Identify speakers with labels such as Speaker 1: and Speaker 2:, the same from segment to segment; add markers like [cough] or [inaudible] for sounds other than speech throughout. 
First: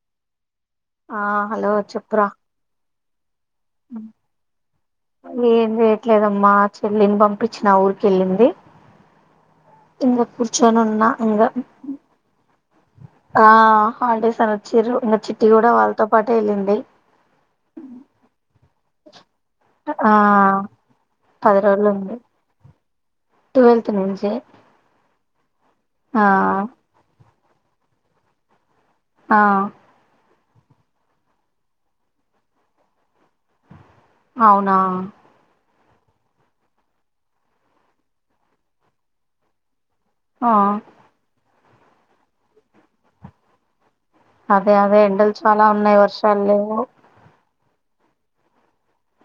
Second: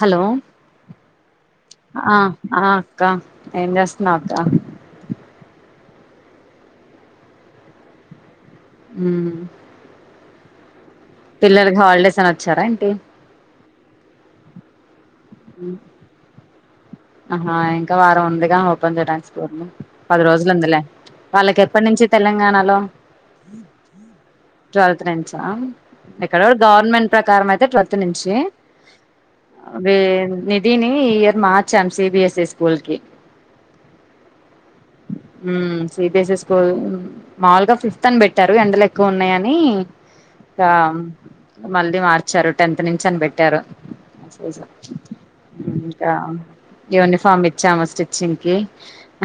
Speaker 1: Hello
Speaker 2: ఆ hello చెప్పురా
Speaker 1: క్క ఏం చేస్తున్నవ్ అక్క
Speaker 2: ఏం చేయట్లేదమ్మా చెల్లిని పంపించిన ఊరికెళ్ళింది
Speaker 1: ఉమ్
Speaker 2: సింగపూర్ చన న్
Speaker 1: పిల్లలకి హాలిడేస్ అని ఒచ్చారా ఏంటి
Speaker 2: ఆ హాలిడేస్ అనొచ్చరు ఇం
Speaker 1: ఆహా ఇంకా వారం ఉందిగా ఓ వన్ దె టన్స్
Speaker 2: ఆ
Speaker 1: పది రోజులుందిలే వాళ్ళకి
Speaker 2: పది
Speaker 1: ఎప్పటి
Speaker 2: రోజులు
Speaker 1: నుంచి
Speaker 2: ఉంది
Speaker 1: తెలంగాణలో
Speaker 2: ట్వెల్త్ నుంచి
Speaker 1: ట్వల్త్ నుంచా
Speaker 2: ఆ
Speaker 1: ఇక్కడైన గవర్నమెంట్ ప్రకారం అయితే ట్వల్ త్ నుంచీ
Speaker 2: ఆ
Speaker 1: ఆదే నిధిని ఈ ఇయర్ మార్చాం సిబిఎస్ఎస్ స్కూల్ కి
Speaker 2: అవునా
Speaker 1: సిబీఎస్ఎస్ స్కూల్‌ మాములుగా ఫిఫ్త్ అని పెట్టారు ఎండలు ఎక్కువ ఉన్నాయని
Speaker 2: ఆ
Speaker 1: అ మళ్ళీ మార్చారు టెన్త్ నుంచి అని పెట్టారు జె జ
Speaker 2: ఎండల్‌ చాలా ఉన్నాయి వర్షాలు లేవు
Speaker 1: ఇచ్చఅమ స్టిచ్చింగ్ కి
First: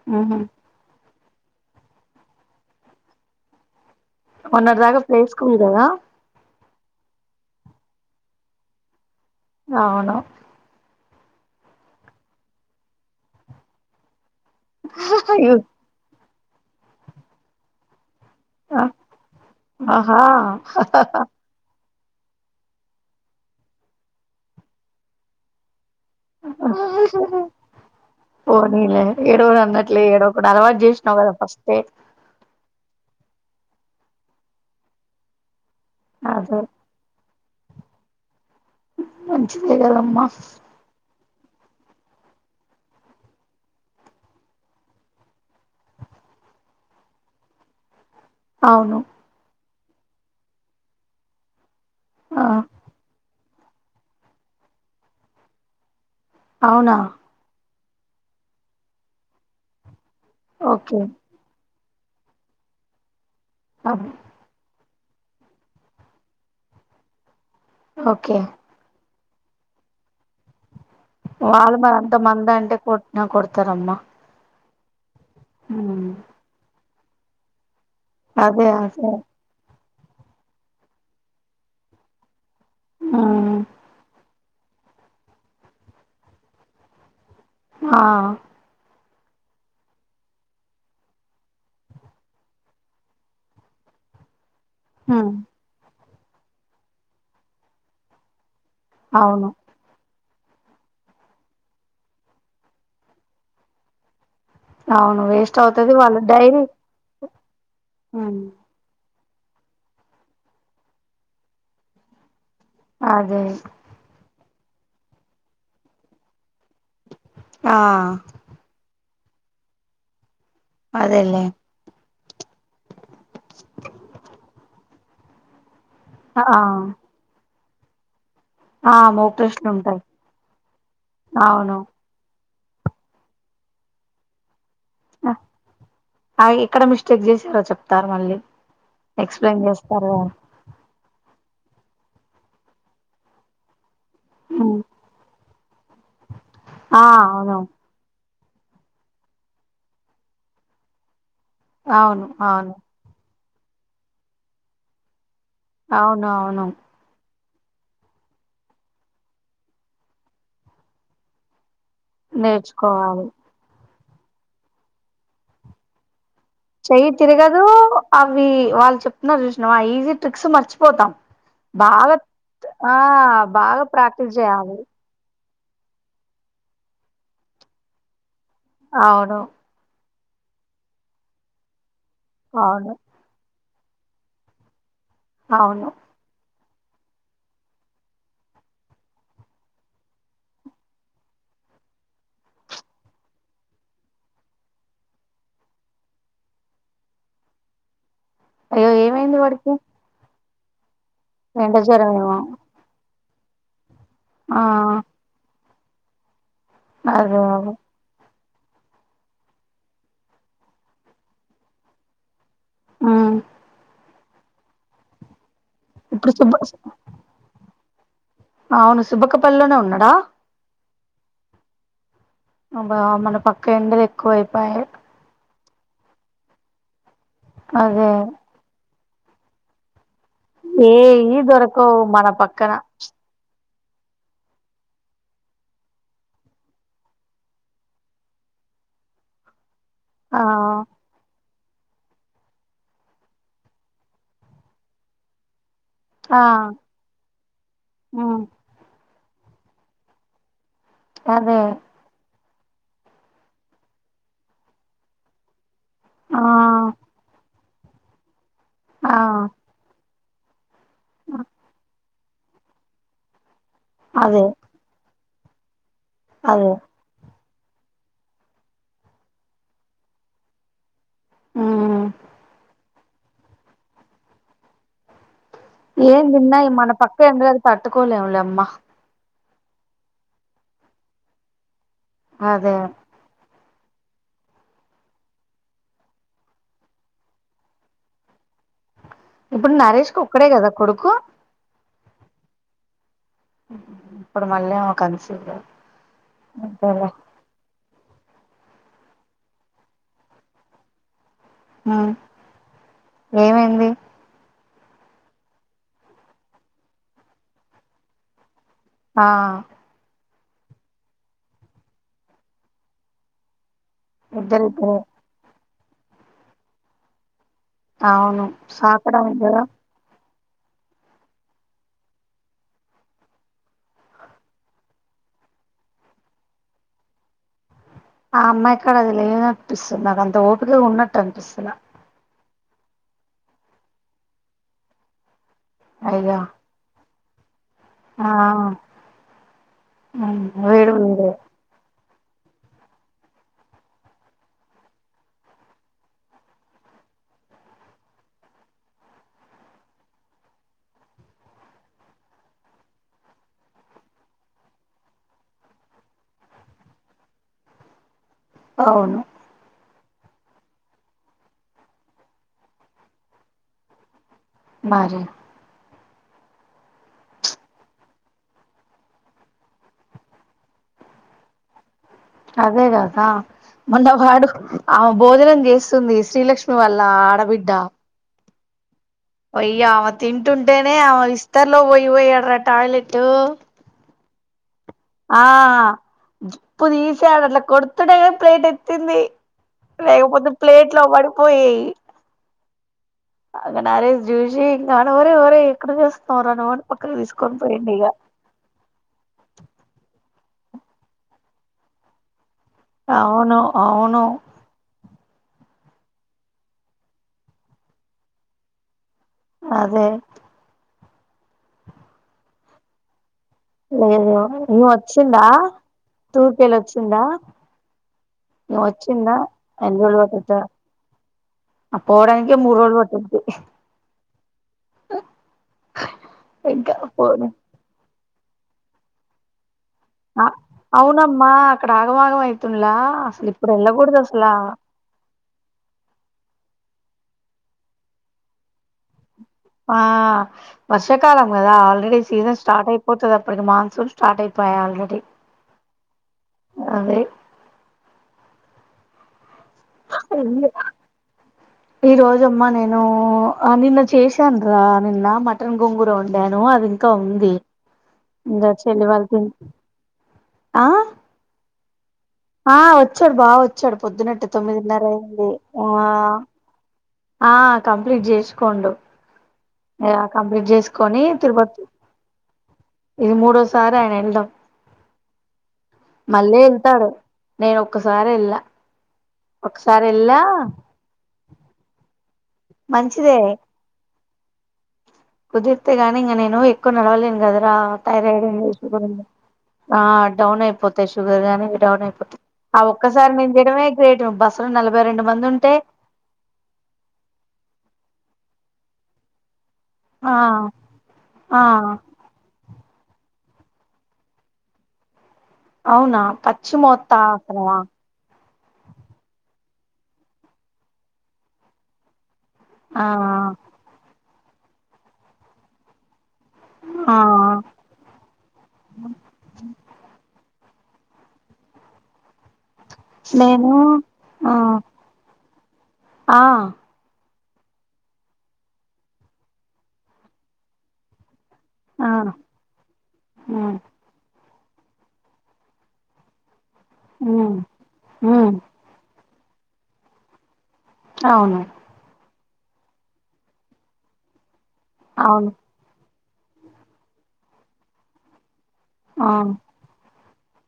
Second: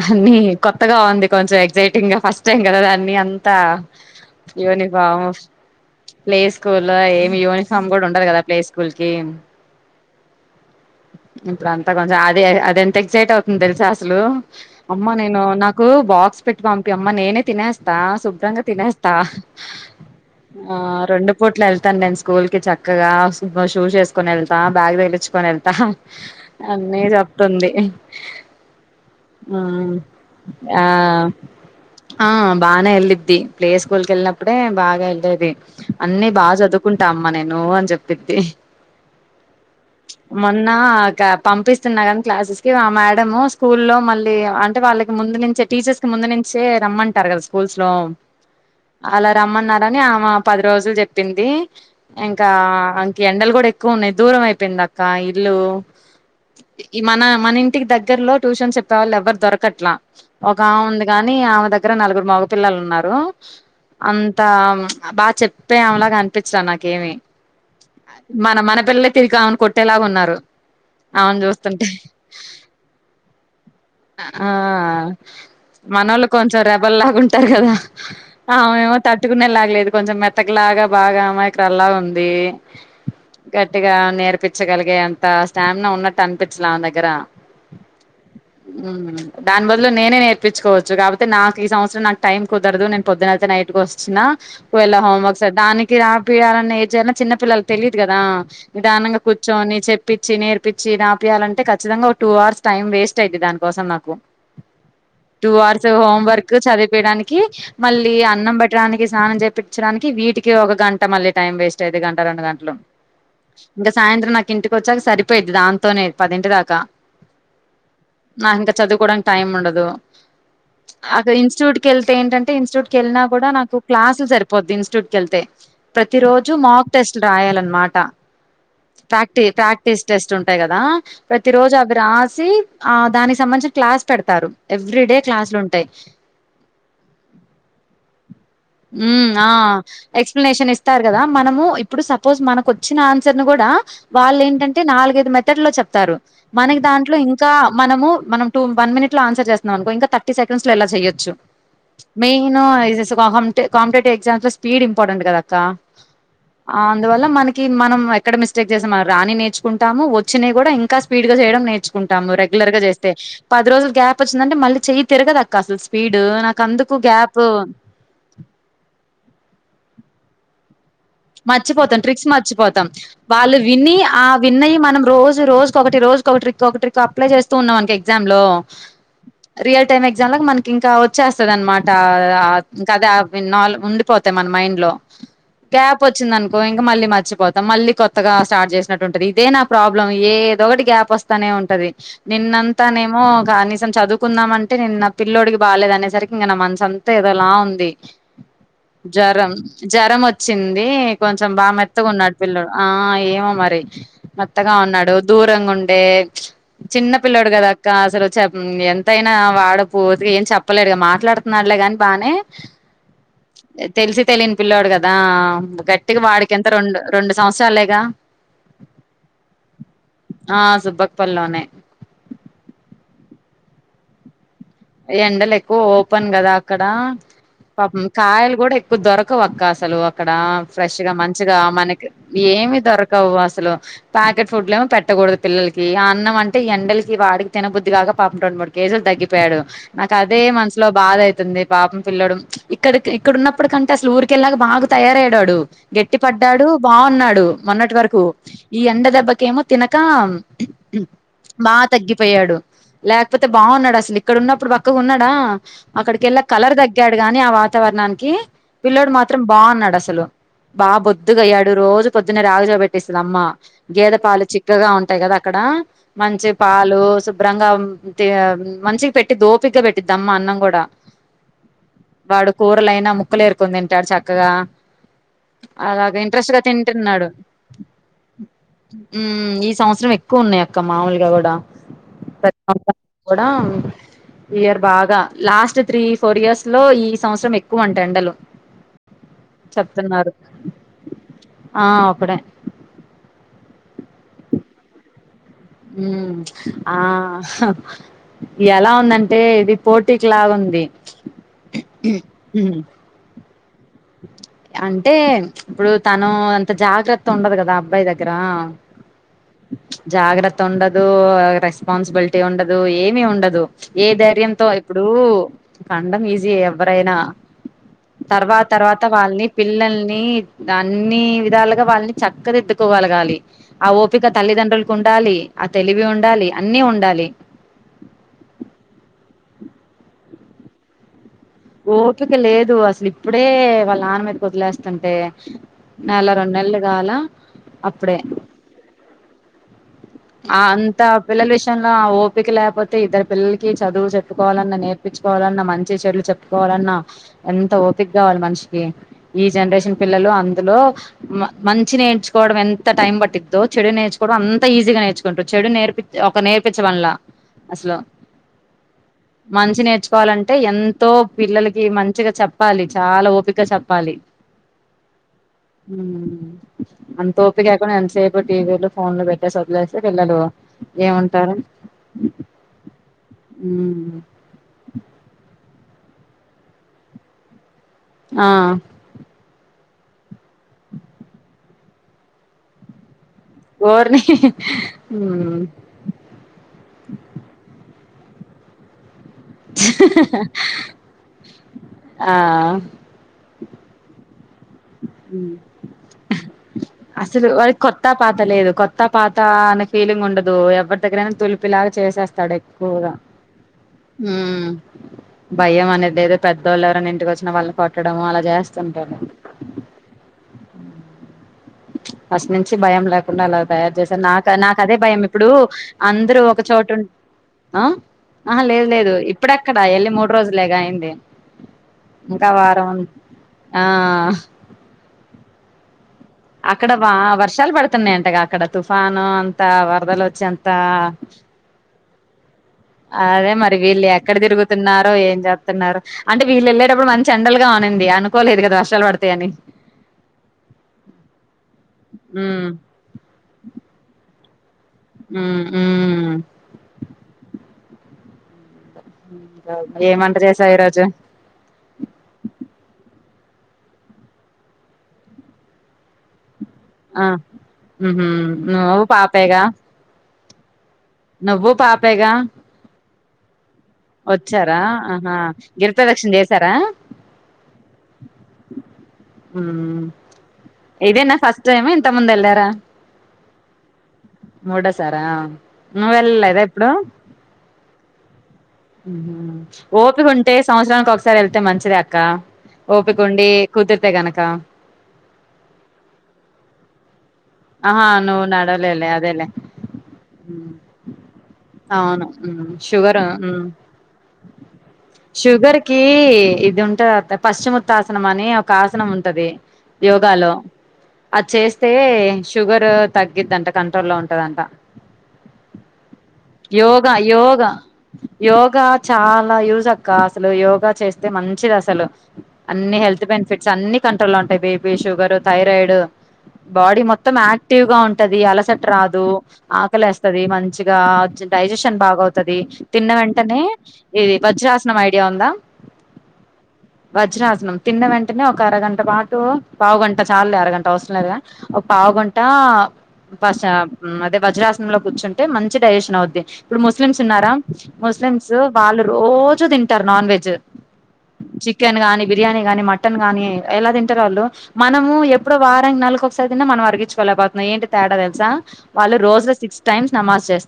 Speaker 1: హన్నీ
Speaker 2: ఉహు
Speaker 1: కొత్తగా ఉంది కొంచెం ఎగ్జైటింగ్ గా ఫస్ట్ టైం గద దాన్నీ అంతా
Speaker 2: మొన్నటిదకా ప్లే స్కూల్‌ గద
Speaker 1: స్కూల్‌ లో ఏమి యూనిఫామ్ కూడా ఉండదు కదా ప్లే స్కూల్ కి
Speaker 2: అవును
Speaker 1: ఇప్పుడు అంతా కొంచెం అది అది ఎంత ఎగ్జైట్ అవుతుంది తెలుసా అస్సలు అమ్మ నేను
Speaker 2: అయ్యో.
Speaker 1: నాకు బాక్స్ పెట్టి పంపి అమ్మ నేనే తినేస్తా సు శుభ్రంగా తినేస్తా
Speaker 2: ఆహా
Speaker 1: ఆ రెండు పూట్ల ఎల్ తన్ నేన్‌ స్కూల్ కి చక్కగా సూపర్ షూస్ వేసుకొని వెళ్తా బ్యాగ్ తెగిలించు పొని వెళ్త హ అన్నీ చెప్తుంది
Speaker 2: పోనీలే ఏడవను అన్నట్లే ఏడవకుండా అలవాటు
Speaker 1: ఆ
Speaker 2: చేసినావు కదా ఫస్టే
Speaker 1: ఆ ఆ బానే వెళ్ళిద్ది ప్లే స్కూల్ కెళ్ళప్పుడే బాగా వెళ్లేేది అన్నీ బా
Speaker 2: అదే
Speaker 1: చుదుకుంటా అమ్మ నేను అన్ చెప్పింది
Speaker 2: మంచ్
Speaker 1: మొన్న ఆక్రాబ్ పంపిస్తున్నగని క్లాసెస్ కి ఆ మేడము స్కూల్ లో మళ్ళీ అంటే వాళ్ళకి ముందు నించే టీచర్స్ కి ముందు నించే రమ్మంటారు కదా స్కూల్స్ లో
Speaker 2: అవును
Speaker 1: అలా రమ్మన్నార్ అని ఆమ పదిరోజుల్ చెప్పింది
Speaker 2: ఆ
Speaker 1: ఇంకా అంకె ఎండలు కూడా ఎ కోన్ని దూరమై పెండా కా ఇల్లు
Speaker 2: అవునా
Speaker 1: ఈ మన మన ఇం ఇంటికి దగ్గర లో ట్యూషన్ చెప్పేవాళ్ళ ఎవరు దొరకట్లా ఒక ఆమ
Speaker 2: ఓకే
Speaker 1: ఉంది కాగాని ఆమె దగ్గర దగ్గర నలుగురు మగ పిల్లలు ఉన్నారు అంతా బాగా చెప్పే అమలాగా అనిపించరలా నాకేమి
Speaker 2: ఓకే
Speaker 1: మన మన పిల్ల తగావునుట్ ఎలాగున్నారు
Speaker 2: వాళ్ళు మరి అంత మంద అంటే కొట్నా కొడతారమ్మా
Speaker 1: ఆ
Speaker 2: ఉమ్.
Speaker 1: మనలు కొంచెం ర బ్బలాగాంటారు కదా
Speaker 2: అదే
Speaker 1: అవుేమో
Speaker 2: అదే
Speaker 1: తట్టుకునేలాగలేదు కొంచెం మెత్తకులాగా బాగా అమాయకురాలు లాగా ఉంది
Speaker 2: ఉమ్.
Speaker 1: కటిగా నేర్పి నచ్చగలిగే అంత స్టామిన ఉన్నట్టు అనిపించాల ఆమె దగ్గర
Speaker 2: ఆ
Speaker 1: దాని బదులు నేనే నేర్పించుకోవచ్చు కాకపోతే నాకు ఈ సంవత్సరం నాకు టైం కుదరదు నేను పొద్దునపోతి నైట్ కు వచ్చిన వీళ్ళ
Speaker 2: ఉమ్.
Speaker 1: హోంవర్క్స్ దానికి రా పియాలని ఏ చేయాలన చిన్న పిల్లలు తెలిదు కదా నిదానంగా
Speaker 2: అవును
Speaker 1: కూర్చోని చెప్పి చేప్పించి నేర్పించి రాపియాలంటే ఖచ్చితంగా ఒక టూ అవర్స్ టైం వేస్ట్ అయింది దాని కోసం నాకు
Speaker 2: అవును
Speaker 1: టూ
Speaker 2: వేస్ట్
Speaker 1: అవర్స్
Speaker 2: అవుతది వాళ్ళ
Speaker 1: హోం వర్క్
Speaker 2: డైరీ
Speaker 1: చదిపోయడానికి కీ మళ్ళీ
Speaker 2: ఉమ్.
Speaker 1: అన్నం పెట్టడానికి స్నానం చేయిించడానికి వీటికి ఒక గంట మళ్ళీ టైం వేస్ట్ అయితది గంట రెండు గంట
Speaker 2: అదే
Speaker 1: ఇంకా సాయంత్రం ఇంటికి వచ్చాక సరిపోయిద్ది దాంతోనే పదింటి దాకా
Speaker 2: ఆ
Speaker 1: నాకు ఇంకా చదువుకోడా టైమ్ ఉండదు అక్క
Speaker 2: అదేలే
Speaker 1: ఇన్స్టిట్యూట్ కి వెళ్తే ఏంటంటే ఇన్స్టిట్యూట్ కి వెళ్ళినా కూడా నాకు క్లాసులు సరిపోద్ది ఇన్స్టిట్యూట్ కెల్తే ప్రతి రోజు
Speaker 2: ఆ
Speaker 1: మాక్ టెస్ట్లు రాయాలన్నా మాటా
Speaker 2: ఆ మోక్
Speaker 1: ప్రాక్టీస్
Speaker 2: టెస్ట్లు ఉంటాయి
Speaker 1: ప్రాక్టీస్ టెస్ట్ ఉంటాయి కదా ప్రతి రోజు
Speaker 2: అవును
Speaker 1: అవి రాసి ఆ దానికి సంబంధించిన క్లాస్ పెడతారు ఎవ్రీడే క్లాలు ఉంటాయి
Speaker 2: ఆ, ఎక్కడ మిస్టేక్ చేసారో చెప్తారు మళ్ళీ
Speaker 1: మ్మ్ ఆ
Speaker 2: ఎక్స్ప్లెయిన్ చేస్తారు
Speaker 1: ఎక్ప్లషన్ ఇస్తారు కదా మనము ఇప్పుడు సాప్ సపోజ్ మనకు వచ్చిన ఆన్సర్ నీ కూడా వాళ్ళు ఏంటంటే
Speaker 2: ఉమ్.
Speaker 1: నాలుగైదు మెథ ఇర్లో చెప్ తారు మనకి
Speaker 2: ఆ
Speaker 1: దాంట్లో ఇం ఇకా
Speaker 2: అవును
Speaker 1: మనము మనం వన్ మినిట్ లో ఆన్సర్ చేసినవ్ అనుకో ఇంకా తర్థి సెకండ్స్ లో ఎలా చెయొచ్చు
Speaker 2: అవును
Speaker 1: మెయిన్ నో
Speaker 2: అవును
Speaker 1: కాంపిటేటివ్ ఎగ్జామ్స్ లో స్పీడ్ ఇపార్టెట్ కదా క్క
Speaker 2: అవును అవును
Speaker 1: అందువల్ల మన కి మనం ఎక్కడ మిస్టేక్ చేసా మన రాని నేర్చుకుంటాము వచ్చినవి కూడా ఇంకా స్పీడ్ గా చేయడం నేర్చుకుంటాము రెగ్యలర్ గా చేస్తే
Speaker 2: నేర్చుకోవాలి
Speaker 1: పది రోజులు గ్యాప్ వచ్చిందంట మళ్ళ చెయ్యి తిరగది అక్క అసలు స్పీడ్ నాకు అందుకు
Speaker 2: చెయ్యి
Speaker 1: గ్యాప్
Speaker 2: తిరగదు అవి వాళ్ళు చెప్తున్నారు చూసిన ఈజీ ట్రిక్స్ మచ్
Speaker 1: మర్చిపోతాం ట్రిక్స్ మర్చిపోతాం
Speaker 2: ఆ
Speaker 1: వాళ్ళు
Speaker 2: బాగా
Speaker 1: విని ఆ
Speaker 2: ప్రాక్టీస్
Speaker 1: విన్నయి
Speaker 2: చేయాలి
Speaker 1: మనం రోజు రోజు ఒకటి రోజు ఒకటి ట్రిక్ ఒకటి ట్రిక్ అప్లై చేస్తూ ఉన్నాం అనుకో ఎగ్జామ్ లో
Speaker 2: అవును
Speaker 1: ఆలాగా మనకి ఇంకా వచ్చేస్తది అనమాట
Speaker 2: అవును
Speaker 1: ఇంకా ద అదా నాలుగు ఉండిపోతాయి మన మైండ్ లో
Speaker 2: అవును
Speaker 1: గ్యాప్ వచ్చింద అను ఇంకా మళ్ళీ మర్చిపోతాం మళ్ళీ కొత్తగా స్టార్ట్ చేసినట్టు ఉంటది ఇదే నా ప్రాబ్లం ఏదో ఒకటి గ్యాప్ వస్తానే ఉంటది నిన్నంతానేమో కనీసం చదువుకుందమంటే ని నా పిల్లోడికి బాలేదు అనేసరికి ఇంక నా మనసు అంతా ఏదోలా ఉంది
Speaker 2: అయ్యో ఏమైంది
Speaker 1: జరం
Speaker 2: వాడికి
Speaker 1: జరం వ వచ్చింది కొంచెం బాగా
Speaker 2: ఎండ జ్వరం
Speaker 1: మెత్తకున్నాడు
Speaker 2: ఏమో
Speaker 1: పిల్లడు ఆ ఏ అ మరి
Speaker 2: ఆ
Speaker 1: మేత్తగా ఉన్నాడు దూరంగా ఉం బే చిన్న
Speaker 2: అదే
Speaker 1: పిల్లడు కదా
Speaker 2: అదే
Speaker 1: అక్క అసలు చెప్ ఎంతైనా వాడుపూర్తిగా ఏం చెప్పలేడు గా మాట్లాడుతున్నాడలే గాని బాగానే
Speaker 2: ఉమ్
Speaker 1: తెలిసి తెలిని పిల్లాడు కా దాం గట్టిగా
Speaker 2: ఇప్పుడు సుబ్బ
Speaker 1: వాడికెంత రెండు రెండు సంవత్సరాల్లే గా
Speaker 2: అవును సుబ్బక్క పల్లోనే ఉన్నాడా
Speaker 1: ఆ సుబ్బక్ పల్లోనే
Speaker 2: అబ్బా మన పక్ కెండలు ఎక్కువై
Speaker 1: ఎండలెక్ ఓ ఓపెన్ కదా అక్కడ పాపం
Speaker 2: అదే
Speaker 1: కాయలు గూడా దొరకవక్క అసలు క్కడ ఫ్రెష్ గా
Speaker 2: ఏయి
Speaker 1: మంచిగా
Speaker 2: దొరకవు
Speaker 1: మనకి
Speaker 2: మన పక్కన
Speaker 1: ఏమీ దొరకవు అసలు ప్యాకెట్ ఫుడ్లేమో పెట్టకూడదు పిల్లలకి ఆ అన్నం అంటే ఎండలకి వాడికి తినబుద్ది గాక పాపం రెండు మూడు కేజీలు తగ్గిపోయాడు నాకదే
Speaker 2: ఆ
Speaker 1: మనసులో భాదైతుంది పాపం పిల్లోడు ఇక్కడికి ఇక్కడున్నప్పుటికంటే అసలు ఊరికెళ్ళాక బాగా తయారయ్యాడాడు గట్టి
Speaker 2: ఆ
Speaker 1: పడ్డాడు బావున్నాడు మొన్నటి వరకు
Speaker 2: ఉమ్
Speaker 1: ఈ ఎండ దెబ్బ కేమో తినక
Speaker 2: అదే
Speaker 1: బా తగ్గిపోయాడు లేకపోతే బావున్నాడస్లి ఇక్కడున్నప్పుడు బక్కగున్నాడా
Speaker 2: ఆ
Speaker 1: అక్కడికికెళ్ళాక కలర్ తగ్గాడు గాని ఆ వాత్ త్తవర్ణానికి పిల్లోడు
Speaker 2: ఆ
Speaker 1: మాత్రం బావున్నాడు అసలు బా బొద్దుగయ్యాడు రోజు పొద్దున్న రాగి జావ పెట్టిస్తుదమ్మ గేదె పాలు
Speaker 2: అదే
Speaker 1: చిక్కగా ఉంటాయి కదా క్కడ మంచి
Speaker 2: అదే
Speaker 1: పాలు భ్రంగా [unintelligible] మంచి పెట్టిద్దోపిగ్గా పెట్టిద్దమ్మ అన్నం గూడా
Speaker 2: ఉమ్
Speaker 1: వాడుకో లైనా ముక్కలేేరుకొని తింటారు చక్కగా అలాగ
Speaker 2: ఏం
Speaker 1: ఇంట్రెస్ట్
Speaker 2: తిన్నా
Speaker 1: గా
Speaker 2: మన పక్క
Speaker 1: తింటున్నాడు
Speaker 2: ఎండలకి తట్టుకోలేములే అమ్మ
Speaker 1: మ్ ఈ సంవత్సరం ఎక్కువున్నాయి అక్క మామూలుగా కూడా
Speaker 2: అదే
Speaker 1: [unintelligible] కూడా ఇయర్ బాగా లాస్ట్ త్రీ ఫోర్ ఇయర్స్ లో ఈ సంవత్సరం ఎక్కువ అంట ఎండలు
Speaker 2: ఇప్పుడు నరేష్కి
Speaker 1: చెప్తున్నారు
Speaker 2: ఒక్కడే కదా కొడుకు
Speaker 1: ఆ ఒకడే
Speaker 2: ఇప్పుడు మళ్ళీ ఆమె కాన్సి [unintelligible]
Speaker 1: హమ్ ఆహ్ ఎలా ఉందంటే ఇది పోటీకి లాగుంది
Speaker 2: హ ఏమై
Speaker 1: అంటే ఇప్పుడు తను అంత జాగ్రత్త ఉండదు కదా అబ్బాయి దగ్గర
Speaker 2: ఆహ్
Speaker 1: జాగ్రత్త ఉండదు రెస్పాన్సిబిలిటీ ఉండదు ఏమి ఉండదు ఏ
Speaker 2: ఇద్దరు
Speaker 1: ధైర్యంతో
Speaker 2: ఇద్దరే
Speaker 1: ఇప్పుడు కండం ఈజీ ఎహ్ ఎవ్వరైనా
Speaker 2: అవును
Speaker 1: తర్వాత
Speaker 2: సాకడానికి
Speaker 1: వాల్నీ
Speaker 2: కదా
Speaker 1: పిల్లల్ని దన్ని విధాలుగా వాళ్ళని చక్కదిత్దుకోగలగాలి ఆహ్ ఓపిక తల్లిదండ్రులకు ఉండాలి ఆహ్ తెలివి ఉండాలి అన్ని ఉండాలి
Speaker 2: ఆహ్ అమ్మాయిక్కడ అది లేదపిస్తుంది నాకు అంత ఓపికే ఉన్నట్ కనిపిస్తల
Speaker 1: ఓపిక లేదు అసలు ఇప్పుడే వాళ్ళ నాన్న మీదకి వదిలేస్తుంటే నెల రెండ్నేళ్ళు కాల
Speaker 2: ఆహ్
Speaker 1: ఆహ్ అంతా పిల్లల విషయంలో ఆహ్ ఓపీ పిక లేకపోతే ఇద్దరు పిల్లలకి చదువు చెప్పుకోవాలన్నా నేర్పించుకోవాలన్నా మంచి చెడులు చెప్పుకోవాలన్నా ఎంత ఓపిక కావాలి మనిషికి ఈ జనరేషన్ పిల్లలు అందులో మంచి నేర్చుకోవడం ఎంత టైం పట్టిద్దో చెడు నేర్చుకోవడం అంత ఈ గా నేర్చుకుంటు చెడు నేర్పి ఒక నేర్పించ బాన్ల అసలు
Speaker 2: అవును
Speaker 1: మంచి నేర్చ కోవాలంటే ఎంతో పిల్లలకి మంచిగా చెప్పాలి చాలా ఓపిక చెప్పాలి
Speaker 2: మరి
Speaker 1: అంత ఓపిక ఎక్కడ ఎంతసేపు టీవీలు ఫోన్లు పెట్టేసి వ స్తే పిల్లలు ఏముంటారు
Speaker 2: అదే కాదా మందు వడు ఆహ్ భోజనం చేస్త స్తుంది శ్రీలక్ష్మి వల్ల ఆడబిడ్డ
Speaker 1: ఆహ్
Speaker 2: అయ ఆమె తింటుంటేనే ఆమె ఇస్తరులో పోయి పోయాడ రా టాయిలెట్ టూ
Speaker 1: [unintelligible]
Speaker 2: ఆహ్ ప్పు తీసాడు అట్లా కొడుతుడే ప్లేట్ ఎత్తింది లేకపోతే ప్లేట్ లో పడిపోయియి
Speaker 1: ఆ
Speaker 2: అ నాారేజ జ నువ్వు అని పక్కకు
Speaker 1: అసలు
Speaker 2: తీసుకొని
Speaker 1: వారికి
Speaker 2: పోయిండు
Speaker 1: కొత్త
Speaker 2: ఇగ
Speaker 1: పాత లేదు కొత్త పాత అనే ఫీలింగ్ ఉండదు ఎవరి దగ్గరైనా తులిపిలాగా చేసేస్తాడు ఎక్కువగా
Speaker 2: అవును అవును
Speaker 1: భయం అనేది ఏదో పెద్దోళ్ళు ఎవరనా ఇంటికి వచ్చినా వాళ్ళని కొట్టడము అలా చేస్తుంటారు
Speaker 2: అదే
Speaker 1: ఫస్ట్ నుంచి భయంలా తకుండాలాగా తయారు చేసారు నా
Speaker 2: లేదు
Speaker 1: నాకు
Speaker 2: ఈమె
Speaker 1: అదే భయం
Speaker 2: వచ్చిందా
Speaker 1: ఇప్పుడు అందరూ ఒక
Speaker 2: టూర్కెళ్ళి
Speaker 1: చోటు
Speaker 2: వచ్చిందా
Speaker 1: ఆ ఆ
Speaker 2: ఈమె
Speaker 1: లేదు లేదు
Speaker 2: వచ్చిందా
Speaker 1: ఇప్పుడక్కడా
Speaker 2: ఎన్ని
Speaker 1: వెళ్ళి
Speaker 2: రోజులు
Speaker 1: మూడు
Speaker 2: పట్టుద్దా
Speaker 1: రోజులేగా అయింది ఇంకా
Speaker 2: పోవడానికే మూడు
Speaker 1: వారం
Speaker 2: రోజులు పట్టుద్ది
Speaker 1: ఆ అక్కడ
Speaker 2: ఇంకా
Speaker 1: బా
Speaker 2: పోనీ
Speaker 1: వర్షాలు పడుతున్నాయంటగా ఇక్కడ తుఫాను అంతా
Speaker 2: అవునమ్మా ఆగమాగం అయితే
Speaker 1: అదే మరి వీళ్ళు ఎక్కడ తిరుగుతున్నారో ఏం చెప్తున్నారో అంటే వీళ్ళెళ ఇప్పుడు మంచి అండల్గా ఉనింది అనుకోలేదు కద వర్ష పడుతంది
Speaker 2: ఆ వర్షాకాలం కదా ఆల్రెడీ సీజన్
Speaker 1: ఉమ్
Speaker 2: స్టార్ట్ అయిపోతుంది అప్పటికి మాన్సూన్ స్టార్ట్ అయిపోంది పో ఆల్రెడీ
Speaker 1: ఉమ్ ఉమ్
Speaker 2: అది
Speaker 1: హ
Speaker 2: ఈ రోజమ్మా నేను ఆ నిన్న చేసాన్రా నిన్న మటన్ గంగూర ఉండే అది ఇంకా
Speaker 1: ఆ
Speaker 2: ఉంది
Speaker 1: ఉహు
Speaker 2: ఇంకా
Speaker 1: నువ్వు
Speaker 2: చెల్లి వాళ్ళకిి
Speaker 1: పాపేగా
Speaker 2: ఆ
Speaker 1: నువ్వు పాప పేగ
Speaker 2: చర్బావ చడు పొద్దునట్టటు తొమ్మిదిన్నర
Speaker 1: ఆహా
Speaker 2: అయింది
Speaker 1: గిరి
Speaker 2: ఆ
Speaker 1: ప్రదక్షిణ చేసారా
Speaker 2: ఆ కంప్లీట్ చేసుకోండు
Speaker 1: ఉమ్
Speaker 2: ఇలా కంప్లీట్ చేసుకొని
Speaker 1: ఇదేనా ఫస్ట్
Speaker 2: తిరుపతి
Speaker 1: టైమ్ ఇంత ముందు వెళ్ళారా
Speaker 2: ఇది మూడోసారి ఆయన వెళ్డం
Speaker 1: మూడోసారా నువ్వు
Speaker 2: మళ్ళీ
Speaker 1: వెళ్ళలేదా ఎప్పుడు
Speaker 2: వెళ్తాడు నేను ఒక్కసారి వెళ్ళ
Speaker 1: ఓపిక ఉంటే సంవత్సరానికి ఒకసారి వెళ్తే మంచిది క్క
Speaker 2: మంచిదే
Speaker 1: ఓపికండి కుదిర్ర్తే గనక క
Speaker 2: కుదిర్తేగానీ ఇ నేను ఎక్కువ నలవల్లే గదరా
Speaker 1: ఆహా
Speaker 2: థైరాయిడ్
Speaker 1: నువ్వు
Speaker 2: ఉంది షుగర్
Speaker 1: నడవలేవులే అదేలే
Speaker 2: ఆ డౌన్ అయిపోతాయి షుగర్ గాని డౌన్
Speaker 1: అవును
Speaker 2: అయిపోతాయి ఆ
Speaker 1: షుగర్
Speaker 2: ఒక్కసారి మేము చేయడమే గ్రే బస్సలో నలభై రెండు మంది ఉంటే
Speaker 1: షుగర్ కి ఇది ఉంటది పశ్చిమోత్తాసనం అని ఒక ఆసనం ఉంటది.
Speaker 2: ఆ
Speaker 1: యోగాలో అది
Speaker 2: ఆ
Speaker 1: చేస్తే షుగర్ తగ్గిద్దంట కంట్రోల్ లో ఉంటదంట.
Speaker 2: అవునా పచ్చి
Speaker 1: యోగా
Speaker 2: మోత్త
Speaker 1: యోగా
Speaker 2: అవసరమా
Speaker 1: యోగా చాలా యూజ్ వద్దక్కా అసలు యోగా చేస్తే మంచిది అసలు అన్ని
Speaker 2: ఆ
Speaker 1: హెల్త్ బెనిఫిట్స్ అన్ని కం కంట్రోల్ లో ఉంటాయి. బీపీ, షుగర్, థైరాయిడ్ బాడీ
Speaker 2: ఆ
Speaker 1: మొత్తం
Speaker 2: ఆ
Speaker 1: యాక్టివ్ గా ఉంటది. అలసట రాదు ఆకలి ఏస్తది. మంచిగా వచ్చి డైజెషన్ బాగవుతుంది. ఉంటది తిన్న వెంటనే
Speaker 2: నేను
Speaker 1: ఈ
Speaker 2: ఆ
Speaker 1: వజ్రాసనం ఐడియా ఉందా
Speaker 2: ఆ
Speaker 1: వజ్రాస తిన్న వెంటనే ఒక అరగంట పాటు పావుగంట చాలులే అరగంట అవసరంలేదుగా
Speaker 2: ఆ
Speaker 1: పావుగుంట పస
Speaker 2: ఉమ్
Speaker 1: మదే వజ్రాసనంలో కూర్చుంటే మంచి డైజేషన్ అవుద్ది. ఇప్పుడు ముస్లిమ్స్ ఉన్నారా
Speaker 2: ఉమ్
Speaker 1: ముస్లిమ్స్
Speaker 2: ఉమ్
Speaker 1: వాళ్ళు రోజూ తింటారు నాన్ వెజ్.
Speaker 2: అవును
Speaker 1: చికెన్ కానీపి బిర్యానీ గాని మటన్ గాని ఎలా తింటారు వాళ్ళు మనము
Speaker 2: అవును
Speaker 1: ఎప్పుడో వారానికి నెలకొకసా తిని మనం అరిగించుకోలేకపోతున్నాం ఏంటి తేడా తెలుసా వాళ్ళు
Speaker 2: ఆ
Speaker 1: రోజుల సిక్స్ టైమ్స్ నమాజ్ చేస్తా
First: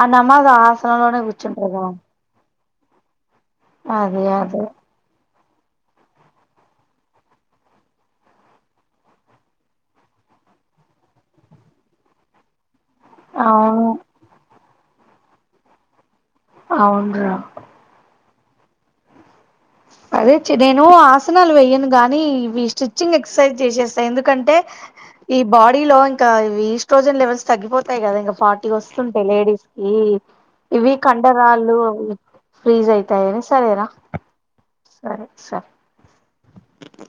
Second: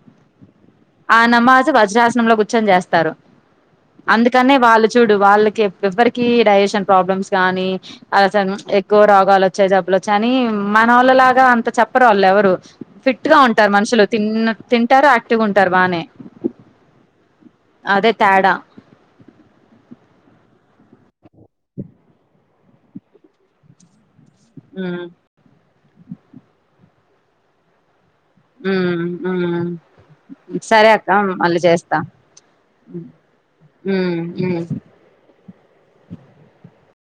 Speaker 2: ఆ నమాజు అ ఆసనంలోనే కూఠ్చుంటరా
Speaker 1: నిల్చోని చేస్తారు. అందుకనే
Speaker 2: అదే
Speaker 1: వాళ్ళు చూడు వాళ్ళ్ ఎవ్వరికి డైజెషన్ ప్రాబ్లమ్స్ గానీ అసలు ఎక్కువ రోగాలు వచ్చాయి జబ్బులు కాని మన వాళ్ళలాగా అంత చెప్పరు వాళ్ళు ఎవరు ఫిట్ గా ఉంటారు
Speaker 2: అవును
Speaker 1: మనుషులు తిన్న తింటారు యాక్టివ్ గా ఉంటారు బానే
Speaker 2: అవునురా
Speaker 1: అదే తేడా
Speaker 2: అదే చి నేను ఆసనాలు వెయ్యను గానీ ఇవి స్టిచ్చింగ్ ఎక్సర్సైజ్ చేసేస్తా ఎందు కంటే
Speaker 1: ఉమ్
Speaker 2: ఈ బాడీ దీలో ఇంకా ఈస్ట్రోజన్ లెవెల్స్ తగ్గిపోతుంది. ాయి కదా ఇంకా ఫార్టీ
Speaker 1: ఉమ్
Speaker 2: వస్తుంటాయి లేడీస్
Speaker 1: ఉమ్
Speaker 2: కి
Speaker 1: సరే
Speaker 2: ఇవి
Speaker 1: అక్క మళ్ళీ
Speaker 2: కండరాళ్ళు
Speaker 1: చేస్తా
Speaker 2: ఫ్రీజ్
Speaker 1: ఉమ్
Speaker 2: అయితాయని సరేనా
Speaker 1: హ్మ్. హ్మ్.
Speaker 2: సరే సరే